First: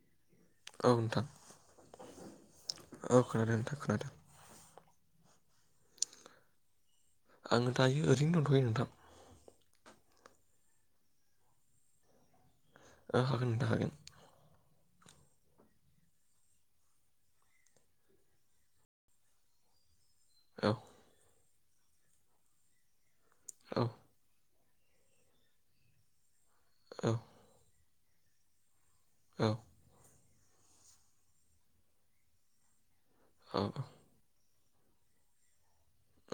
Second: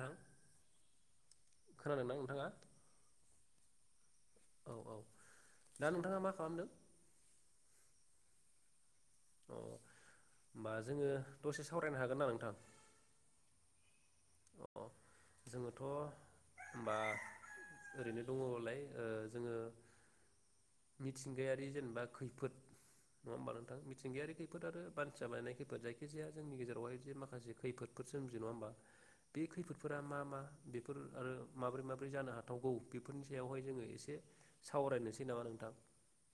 ओ औ नोंथां ओ खोनादों नोंथां खोनादों। औ औ दा नोंथाङा मा खालामदों? आङो दायो ओरैनो दंथ'यो नोंथां। अ होमबा जोङो दसे सावरायनो हागोन नामा नोंथां? ओ हागोन नोंथां हागोन। अ जोङोथ' होनबा ओरैनो दङबालाय ओ जोङो। औ मिथिंगाया रि जेनेबा खैफोद। नङा होमबा नोंथां औ मिथिंगायारि खै बेफोर आरो मानसिया बानायनाय खैफोद जायखि जाया जोंनि गेजेरावहाय औ जे माखासे खैफोद सोमजियो नङा होमबा बे औ खैफोदफोरा मा मा? बेफोर आरो माबोरै माबोरै जानो हाथावगौ? बेफोरनि सायावहाय औ जोङो एसे सावरायनोसै नामा नोंथां?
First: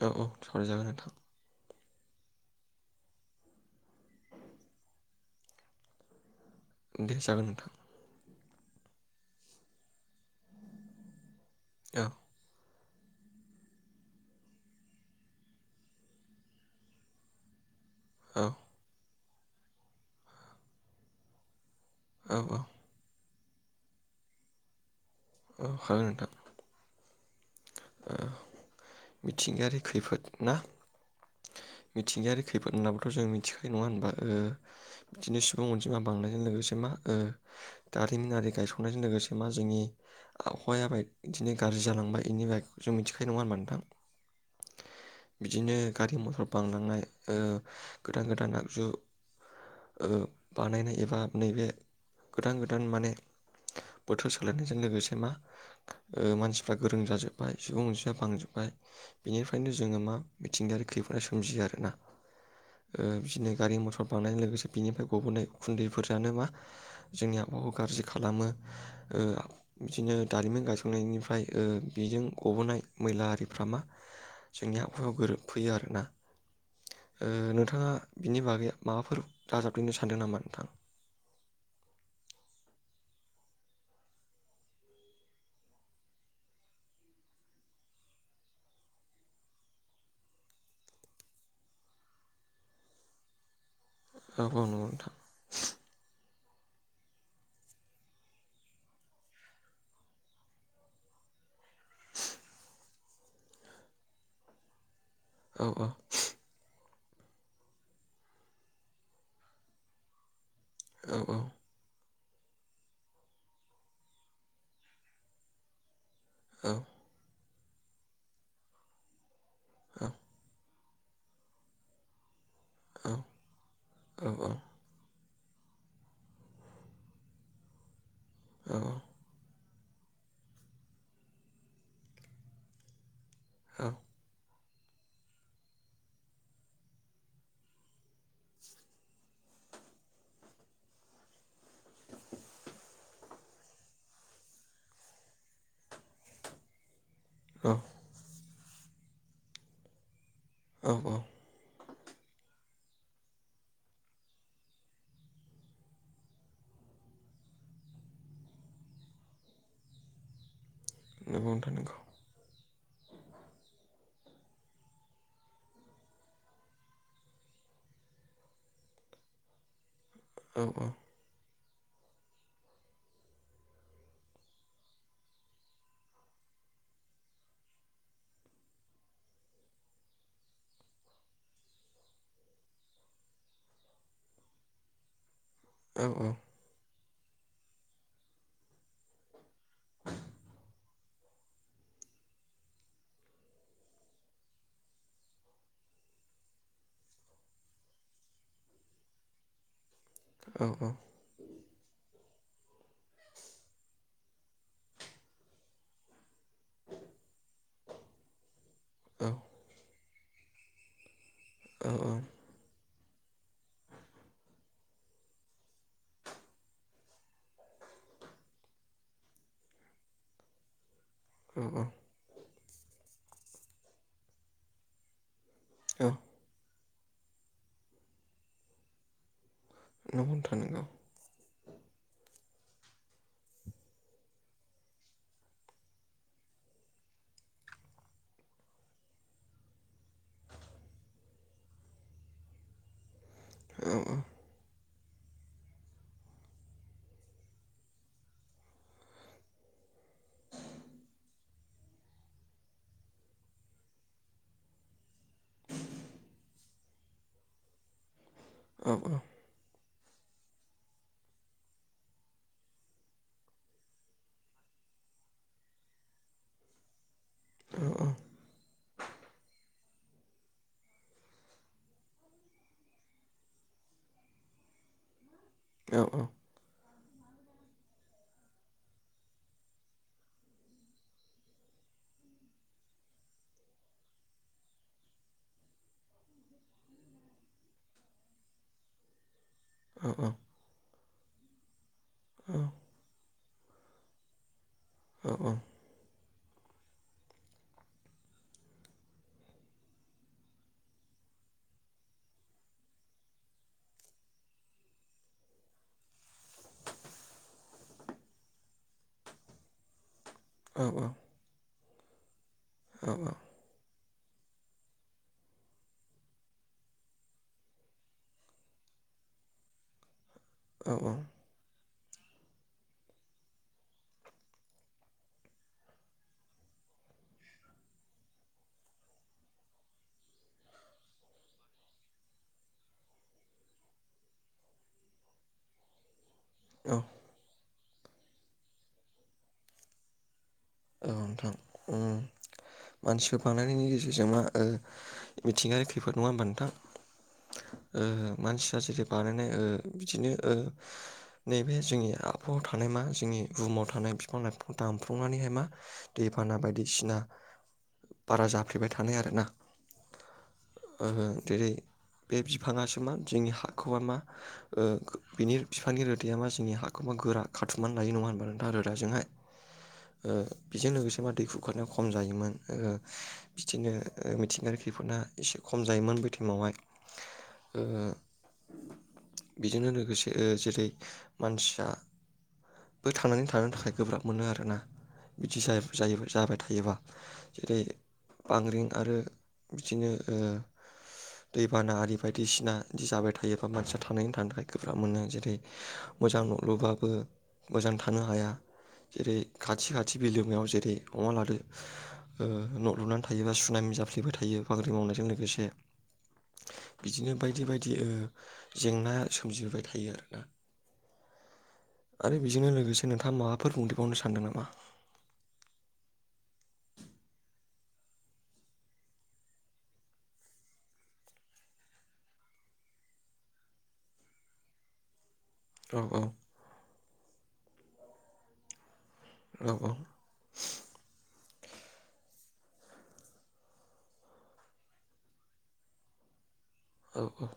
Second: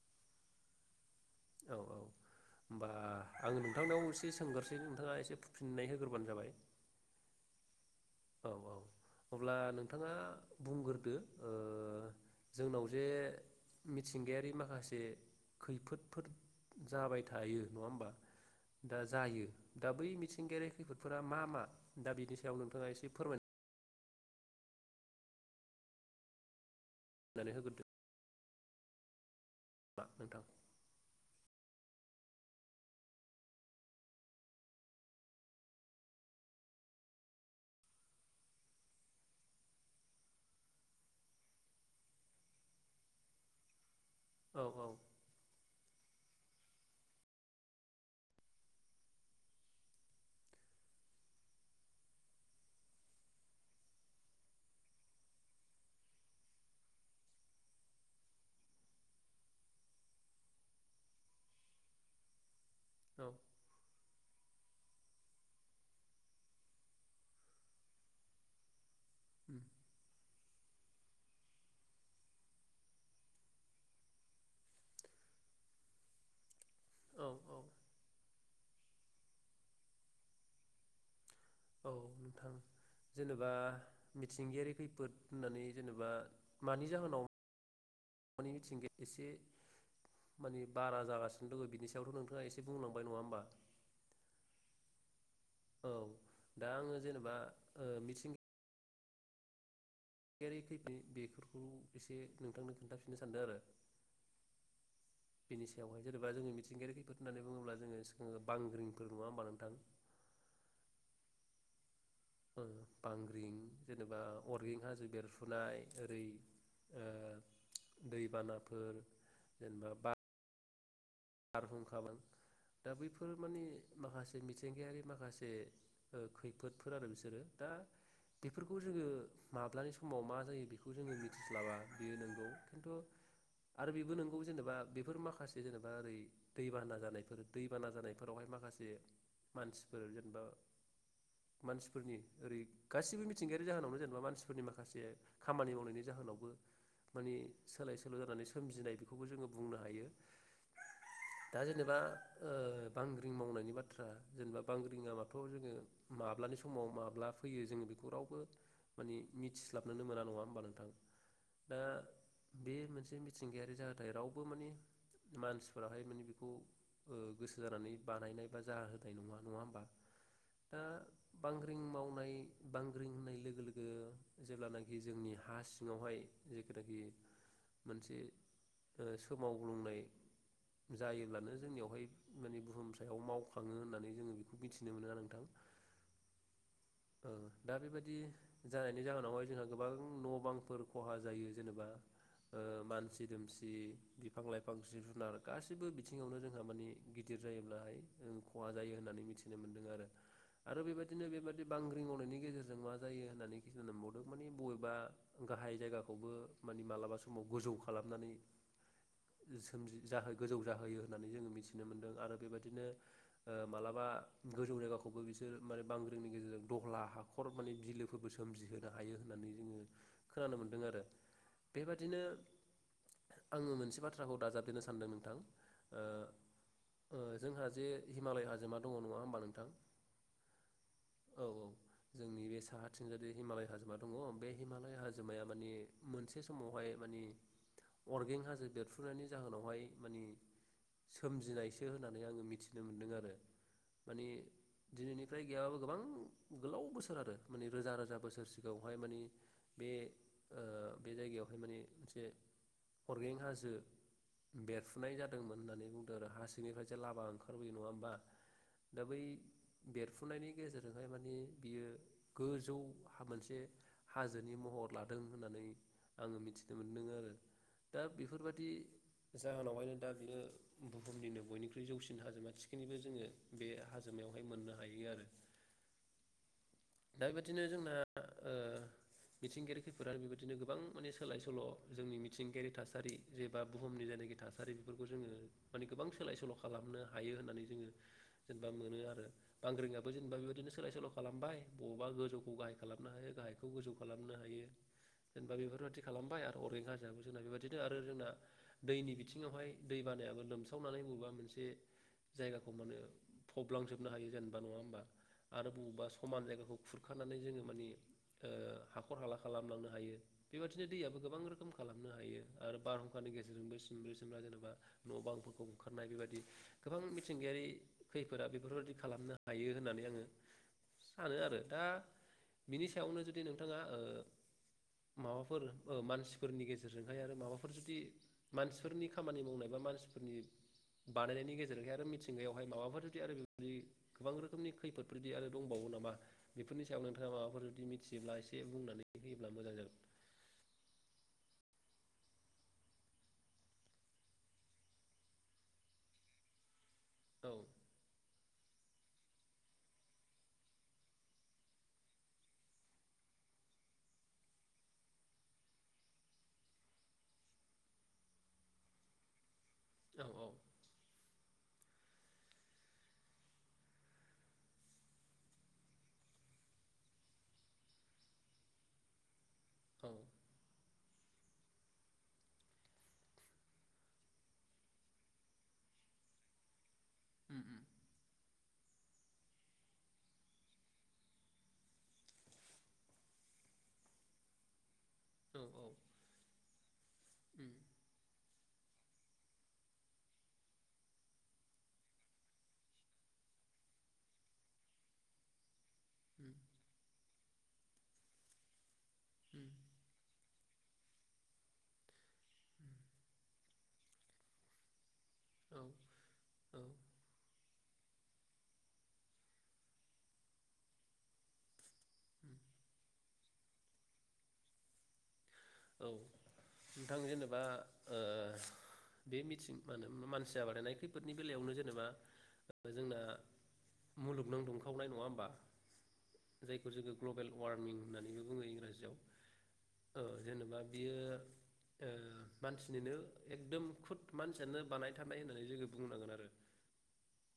औ औ सावराय जागोन नोंथां। औ औ होमबा आं नोंथांनाव एसे सोंगोरसै नोंथाङा एसे फि-फिननाय होग्रोबानो जाबाय। दे जागोन नोंथां। औ औ अब्ला नोंथाङा बुंग्रोदो ओ औ। जोंनाव जे मिथिंगायारि माखासे खैफोद जाबाय थायो नङा होमबा औ। दा जायो दा बै मिथिंगायारि खैफोदफोरा मा मा? दा औ बिनि औ सायाव नोंथाङा एसे फोरमायनो औ हागोन नोंथां। नानै होगोर ओ मिथिंगायारि नामा नोंथां खैफोदना? मिथिंगायारि खैफोद होनब्लाथ' जों मिथिखायो नङा होनबा बिदिनो सुबुं अनजिमा बांनायजों लोगोसे मा दारिमिनारि गायसंनायजों लोगोसे मा जोंनि आबहावाया बाय बिदिनो गाज्रि जालांबाय बेनि जों मिथिखायो नङा होनबा नोंथां। औ औ। बिदिनो गारि मथर बांलांनाय गोदान गोदान आगजु बानायनाय एबा नैबे गोदान गोदान माने बोथोर सोलायनायजों लोगोसे मा मानसिफ्रा गोरों जाजोब। सुबुं अनजिया बांजोब्बाय बिनिफ्रायनो जोङो मा मिथिंगायारि खैफोदा सोमजियो आरोना। औ बिदिनो गारि मटर बांनाय लोगोसे बिनिफ्राय गबोननाय उखुन्दैफोरानो मा जोंनि आबहाखौ गाज्रि खालामो। उम बिदिनो दारिमिन गाइसंनाय। गायसंनायनिफ्राय बेजों गबोनाय मैला आरिफ्रा मा जोंनि आबहायाव गोरोब फैयो आरोना। औ औ नोंथाङा बिनि बागै माबाफोर दाजाब देरनो सानदों नामा नोंथां। औ नोंथां जेनेबा मिथिंगायारि खैफोद होननानै जेनेबा मानि जाहोनाव। [unintelligible] मिथिंगाया एसे माने बारा जागासिनो दंङ बिनि सायावथ' नोंथाङा एसे बुंलांबाय नंङा होमबा औ नंगौ नोंथां औ दा आंङो जेनेबा मिथिंग गायारि खैफोद बेखौ एसे नोंथांनो खोनथागोन बिनो सन्देह आरो औ बिनि सायावहाय जेनेबा जोंनि मिथिंगायारि गफोर होननानै बुंङोब्ला [unintelligible] सि बांग्रिंफोर नङा होमबा नोंथां औ औ बांग्रिं जेनेबा अरगेंहाजो बेरफुनाय ओरै दैबानाफोर जेनेबा बा बारहुंखा [unintelligible] दा बैफोर माने माखासे मिथिंगायारि माखासे बे खैफोदफोर आरो बिसोरो दा बेफोरखौ जोंङो माब्लानि समाव मा जायो बेखौ जोंङो मिथिस्लाबा बेयो नंगौ खिन्थु आरो बेबो नोंगौ जेनेबा बेफोर माखासे जेनेबा [unintelligible] ओरै दैबाना जानायफोर दैबाना जानायफोरावहाय माखासे मानसिफोर जेनेबा मानसिफोरनि ओरै गासिबो मिथिंगायारि जाहोनावनो जेनेबा मानसिफोरनि माखासे खामानि मावनायनि जाहोनावबो माने सोलाय सोल' जानानै सोमजिनाय बेखौबो जोंङो बुंनो हायो औ औ दा जेनेबा ओ बांग्रिं मावनायनि बाथ्रा जेनेबा बांग्रिं मावथ' जोंङो माब्लानि समाव माब्ला फैयो जोंङो बेखौ रावबो माने मिथिस्लाबनोनो मोना नङा होमबा नोंथां? नं गौ नोंथां दा नंगौ बे मोनसे मिथिंगायारि जाहाथाय रावबो माने मानसिफोराहाय माने बेखौ गोसो जानानै बानायनाय बा जाह होनोनाय नङा नङा होमबा औ दा औ बांग्रिं मावनाय बांग्रिं होननाय लोगो लोगो जेब्लानाखि जोंनि हा सिङावहाय जेखनाखि मोनसे सोमावग्लुंनाय जायोब्लानो जोंनियावहाय माने बुहुम सायाव मावखाङो होननानै जोंङो बेखौ मिथिनो मोना नोंथां। औ औ दा बेबायदि जानायनि जाहोनावहाय जोंहा गोबां न' बांफोर खहा जायो जेनेबा ओ मानसि दुमसि बिफां लाइफां जिब जुनार गासैबो बिथिङावनो जोंहा मानिे गिदिर जायोब्लाहाय खहा जायो होननानै मिथिनो मोन्दों आरो औ आरो बेबायदिनो बेबादिनो बांग्रिं मावनायनि गेजेरजों मा जायो होननानै खिनानै मोनबावदों माने बबेबा गाहाय जायगाखौबो माने मालाबा समाव गोजौ खालामनानै सोमजि जाहो गोजौ जाहोयो। होननानै जोंङो मिथिनो मोन्दों आरो बेबायदिनो मालाबा गोजौ जायगाखौबो बिसोर माने बांग्रिनि गेजेरजों दहला हाखर माने बिलोफोरबो सोमजिहोनो हायो होननानै जोङो खोनानो मोन्दों आरो औ औ बेबायदिनो आंङो मोनसे बाथ्राखौ दाजाबदेरनो सानदों नोंथां ओ औ जोंहा जे हिमालय हाजोमा दङ नङा होमबा नोंथां नंगौ नोंथां नंगौ औ औ जोंनि बे साहाथिंजाय हिमालय हाजोमा दङ बे हिमालय हाजोमाया माने मोनसे समावहाय माने अरगें हाजो देरफ्रुनायनि जाहोनावहाय माने सोमजिनायसो होननानै आंङो मिथिनो मोन्दों आरो औ मानि दिनैनिफ्राय गैयाबाबो गोबां गोलाव बोसोर आरो माने रोजा रोजा बोसोर सिगाङावहाय माने बे बे जायगायावहाय माने मोनसे अर्गेंनिक हाजो बेरफुनाय जादोंमोन होननानै बुंदों आरो हाोनिफ्राय जे लालामा ओंखारबोयो नङा होमबा औ औ दाबै बेरफुनायनि गेजेरजों बे बादि बेयो गोजौ हा मोनसे हाजोनि महर लादों होननानै आंङो मिथिनो मोनदों आरो। दा बेफोरबायदि जाहोनावहाय दा बियो बुहुमनिनो बयनिख्रुइ जौसिन हाजोमा थिखिनिबो जोंङो बे हाजोमायावहाय मोननो हायो आरो औ औ दा बेबायदिनोना जोंना ओ मिथिंगायारि खैफोदा बेबायदिनो गोबां माने सोलाय सोल' जोंनि मिथिंगायारि थासारि जेबा बुहुमनि जायनाखि थासारि बेफोरखौ जोंङो माने गोबां सोलाय सोल' खालामनो हायो होननानै जोंङो जेनेबा मोनो आरो। बांग्रिंङाबो जेनबा बेबायदिनो सोलाय सोल' खालामबाय बबेबा गोजौखौ गाहाय खालामनो हायो गाहाय गोजौ खालामनो हायो जेनेबा बेफोरबायदि खालामबाय आरो अरगेंक हाजोआबो जोंना बेबायदिनो आरो जोंना दैनि बिथिङावहाय दै बानायाबो लोमसावनानै बबेबा मोनसे जायगाखौ माने फबलांजोबनो हायो जेनेबा नङा होमबा आरो बबावबा समान जायगाखौ खुरखानानै जोङो मानि हाखर हाला खालामलांनो हायो बेबायदिनो दैयाबो गोबां रोखोम खालामनो हायो आरो बारहुंखानि गेजेरजोंबो बिसोमब्रा जेनेबा न' बांफोरखौ ओंखारनाय बेबायदि गोबां मिथिंगायारि खैफोदा बेफोरबायादि खालामनो हायो होननानै आङो औ सानो आरो दा बिनि सायावनो जुदि नोंथाङा माबाफोर मानसिफोरनि गेजेरजोंहाय आरो माबाफोर जुदि मानसिफोरनि खामानि मावनाय बा मानसिफोरनि बानायनायनि गेजेरजोंहाय आरो मिथिंगायावहाय माबाफोर जुदि आरो बेबायदि गोबां रोखोमनि खैफोद बेदि आरो दंबावो नामा बेफोरनि औ सायाव नोंथाङा माबाफोर बिदि मिथियोब्ला एसे बुंनानै होयोब्ला मोजां जागोन औ नोंथां मानसिफोर बानायनायनि गेजेरजों मा मिथिंगायारि खैफोद नङा होमबा नोंथां औ मानसिया जेरै बानायनाय ओ बिदिनो ओ नैबे जोंनि आबहावा थानाय मा जोंनि बुहुमाव थानाय बिफां लाइफां दानफ्रावनानैहाय मा दैबाना बायदिसिना बारा जाफ्लेबाय थानाय आरोना औ आङो जेरै बे बिफाङासोमा जोंनि हाखौबा मा ओ बिनि बिफांनि रोदाया मा जोंनि हाखौबा गोरा खाथुमनानै लायो नङा होनबा नोंथां रोदाजोंहाय औ ओ बेजों लोगोसे मा दै खुरखानाया खम जायोमोन ओ बिदिनो मिथिंगानि खैफोदा एसे खम जायोमोन बे टाइमावहाय ओ बेजोंनो लोगोसे जेरै मानसिया बो थांनानै थानो थाखाय गोब्राब मोनो आरोना बिदि जायफ-जायोफो जाबाय थायोबा उम जेरै बांग्रिं आरो बिदिनो ओ दैबाना आरि बायदिसिना दि जाबाय थायोबा मानसिया थांनानै थानो थाखाय गोब्राब मोनो जेरै मोजां न'लुबाबो मोजां था- थानो हाया जेरै उम खाथि खा- याव जेरै अमा लादो ओ न' लुनानै थायोबा सुुनामि जाप्लेबाय थायो बांग्रिं मावनायजोंनो लो- गोसे औ उम उम बिदिनो बायदि बायदि ओ जेंनाया सोमजिबाय थायो आरोना आरो उम बेजोंनो लोगोसे नोंथाङा माबाफोर बुंदेबावनो सानदों नामा औ नोंथां जेनेबा ओ बे मिथिं माहोन मानसिया बादायनाय खैफोदनि बेलायावनो जेनेबा जोंना मुलुगनां दुंखावनाय नङा होमबा औ औ जायखौ जोङो ग्ल'बेल वार्मिं होननानैबो बुङो इंराजियाव नंगौ ओ जेनेबा बियो ओ मानसिनिनो एकदम खुद मानसियानो बानाय थारनाय होननानै जोङो बुंनांगोन आरो औ औ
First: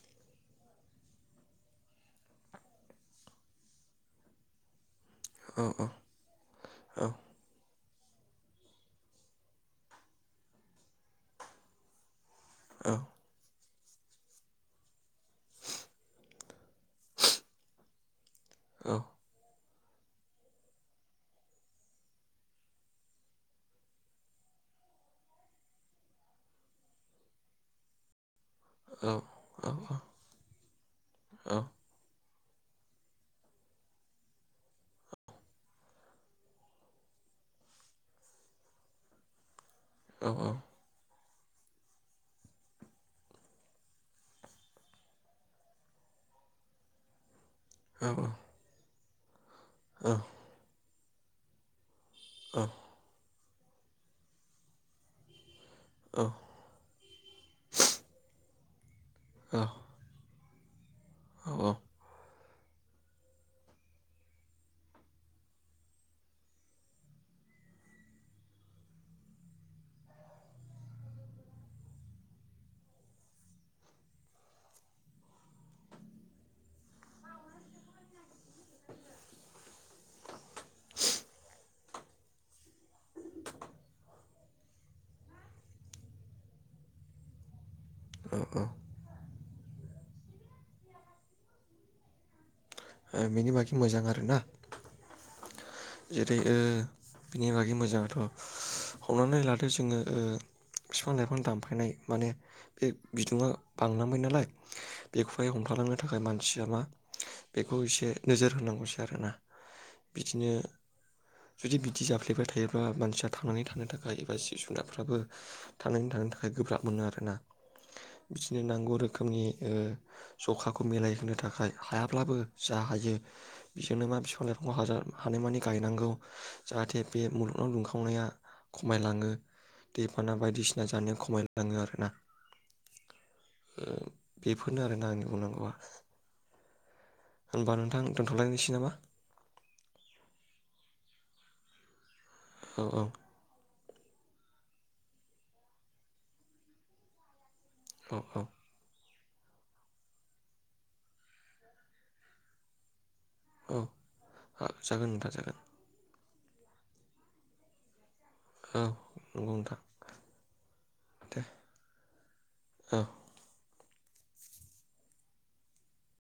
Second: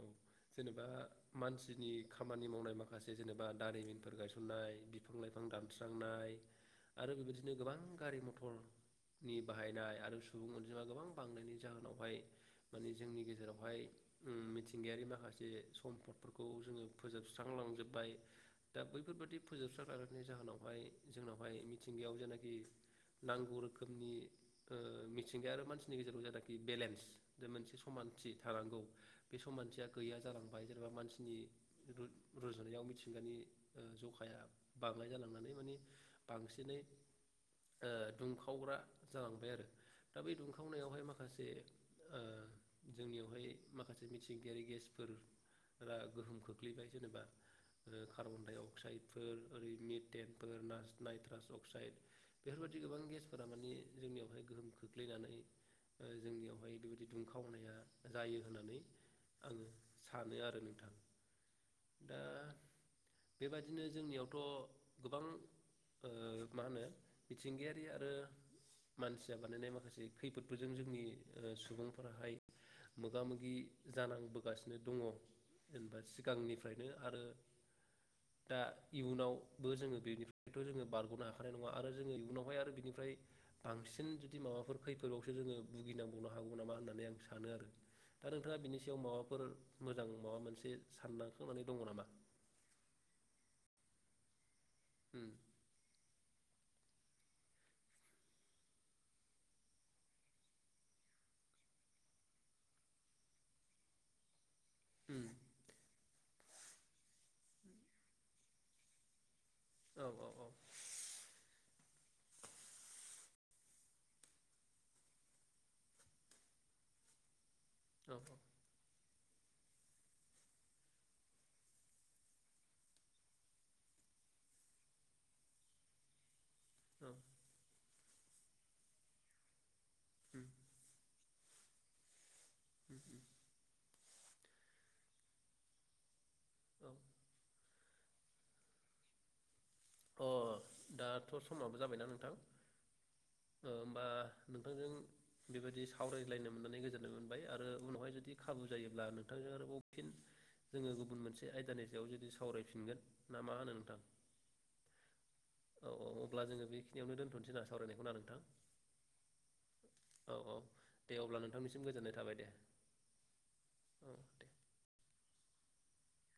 औ जेनेबा मानसिनि खामानि मावनाय माखासे जेनेबा दारिमिनफोर गायसननाय बि- बिफां लाइफां दानस्रांनाय आरो बेबायदिनो गोबां गारि मथरनि बाहायनाय आरो सुबुं अनजिमा गोबां बांनायनि जाहोनावहाय माने जोंनि गेजेरावहाय उम मिथिंगायारि माखासे सम्फदफोरखौ जोङो फोजोबस्रांलांजोबबाय दा बैफोरबादि फोजोबस्रांलांनायनि जाहोनावहाय जोंनावहाय मिथिंगायाव जेनाखि नांगौ रोखोमनि ओ मिथिंगाया आरो मानसिनि गेजेराव जेनाखि बेलेन्स मोनसे समानथि थानांगौ बे समानथिया गैया जालां बाय जेनेबा मानसि नि [unintelligible] रुजुनायाव मिथिंगानि ओ जखाया बांनाइ जालांनानै माने बांसिनै ओ दुंखावग्रा जालांबाय आरो दा बे दुंखावनायावहाय माखास ए ओ जोंनियावहाय माखासे मिथिंगायारि गेसफोर रा गोहोम खोख्लैबाय जेनेबा आरो कार्बन -डाइ- अक्साइड [unintelligible] ओरैनो टेमपोर नास नाइट्रास अक्साइड बेफोरबादि गोबां गेस फोरा माने जोंनियावहाय गोहोम खोख्लैनानै जोंनियावहाय बेबायदि दुंखावनाया जायो होननानै आङो सानो आ नोंथां औ औ दा बेबादिनो जोंनियावथ' गोबां ओ मा होनो मिथिंगायारि आरो मानसिया बानायनाय माखासे खैफोदफोरबो जों जोंनि ओ सुबुंफोराहाय मोग मोगा मोगि जानांबोगासिनो दङ' जेनेबा सिगांनिफ्रायनो आरो दा इयुनावबो जोङो बेनिफ्रायथ' जोङो बारग'नो हाखानाय नङा आरो जोङो इयुनावहाय आरो बिनिफ्राय बांसिन जुदि माबाफोर खैफोदावसो जोङो भुगिनांबावनो हागौ नामा होननानै आं सानो आरो दा नोंथाङा बिनि सायाव माबा फोर मोजां माबा मोनसे साननांफो माने दङ' नामा ओ बेनि बाखि मोजां आरोना उम जेरै ओ बिनि बागै मोजाङाथ' हमनानै लादो जोङो ओ फिफां -लाइफां दानफायनाय माने बे बिदुङा बांनांबाय नालाय उम बेखौहाय हमथालाङो थाखाय मानसिया मा बेखौ एसे नोजोर होनांगौसै आरोना औ औ औ बिदिनो जुदि बिदि जाफ्लेबाय थायोब्ला मानसिया थांनानै थानो थाखाय एबा जिब- जुनारफ्राबो थांनानै थानो थाखाय गोब्राब मोनो आरोना औ बिदिनो नांगौ रोख रोखोमनि ओ जखाखौ मिलायहोनो थाखाय हायाब्लाबो जा हायो बेजोंनो मा बिफां लायफां हाजार हानायमानि गायनांगौ जाहाथे बे मुलुगनाव दुंखावनाया खमायलाङो दैबाना उम बायदिसिना जानाया खमाय लाङो आरोना उम औ बेफोरनो आरोना आंनि बुंनांगौआ उम होनबा नोंथां दोनथलायनोसै नामा? अ दाथ समाबो जाबायना नोंथां? औ औ ओ होमबा नोंथांजों बेबायदि सावरायलायनो मोननानै गोजोननाय मोनबाय आरो रो उनावहाय जुदि औ खाबु जायोब्ला नों नोंथांजों आरोबाव फिन जोङो गुबुन मोनसे आयदानि सायाव जुदि सावरायफिनगोन ना मा होनो औ नोंथां? औ जागोन नोंथां जागोन औ औ अब्ला जोङो बेखिनियावनो दोनथसै ना सावरायनायखौ ना नोंथां? औ नंगौ नोंथां औ औ दे अब्ला नोंथांनिसिम गोजोननाय थाबाय दे औ औ दे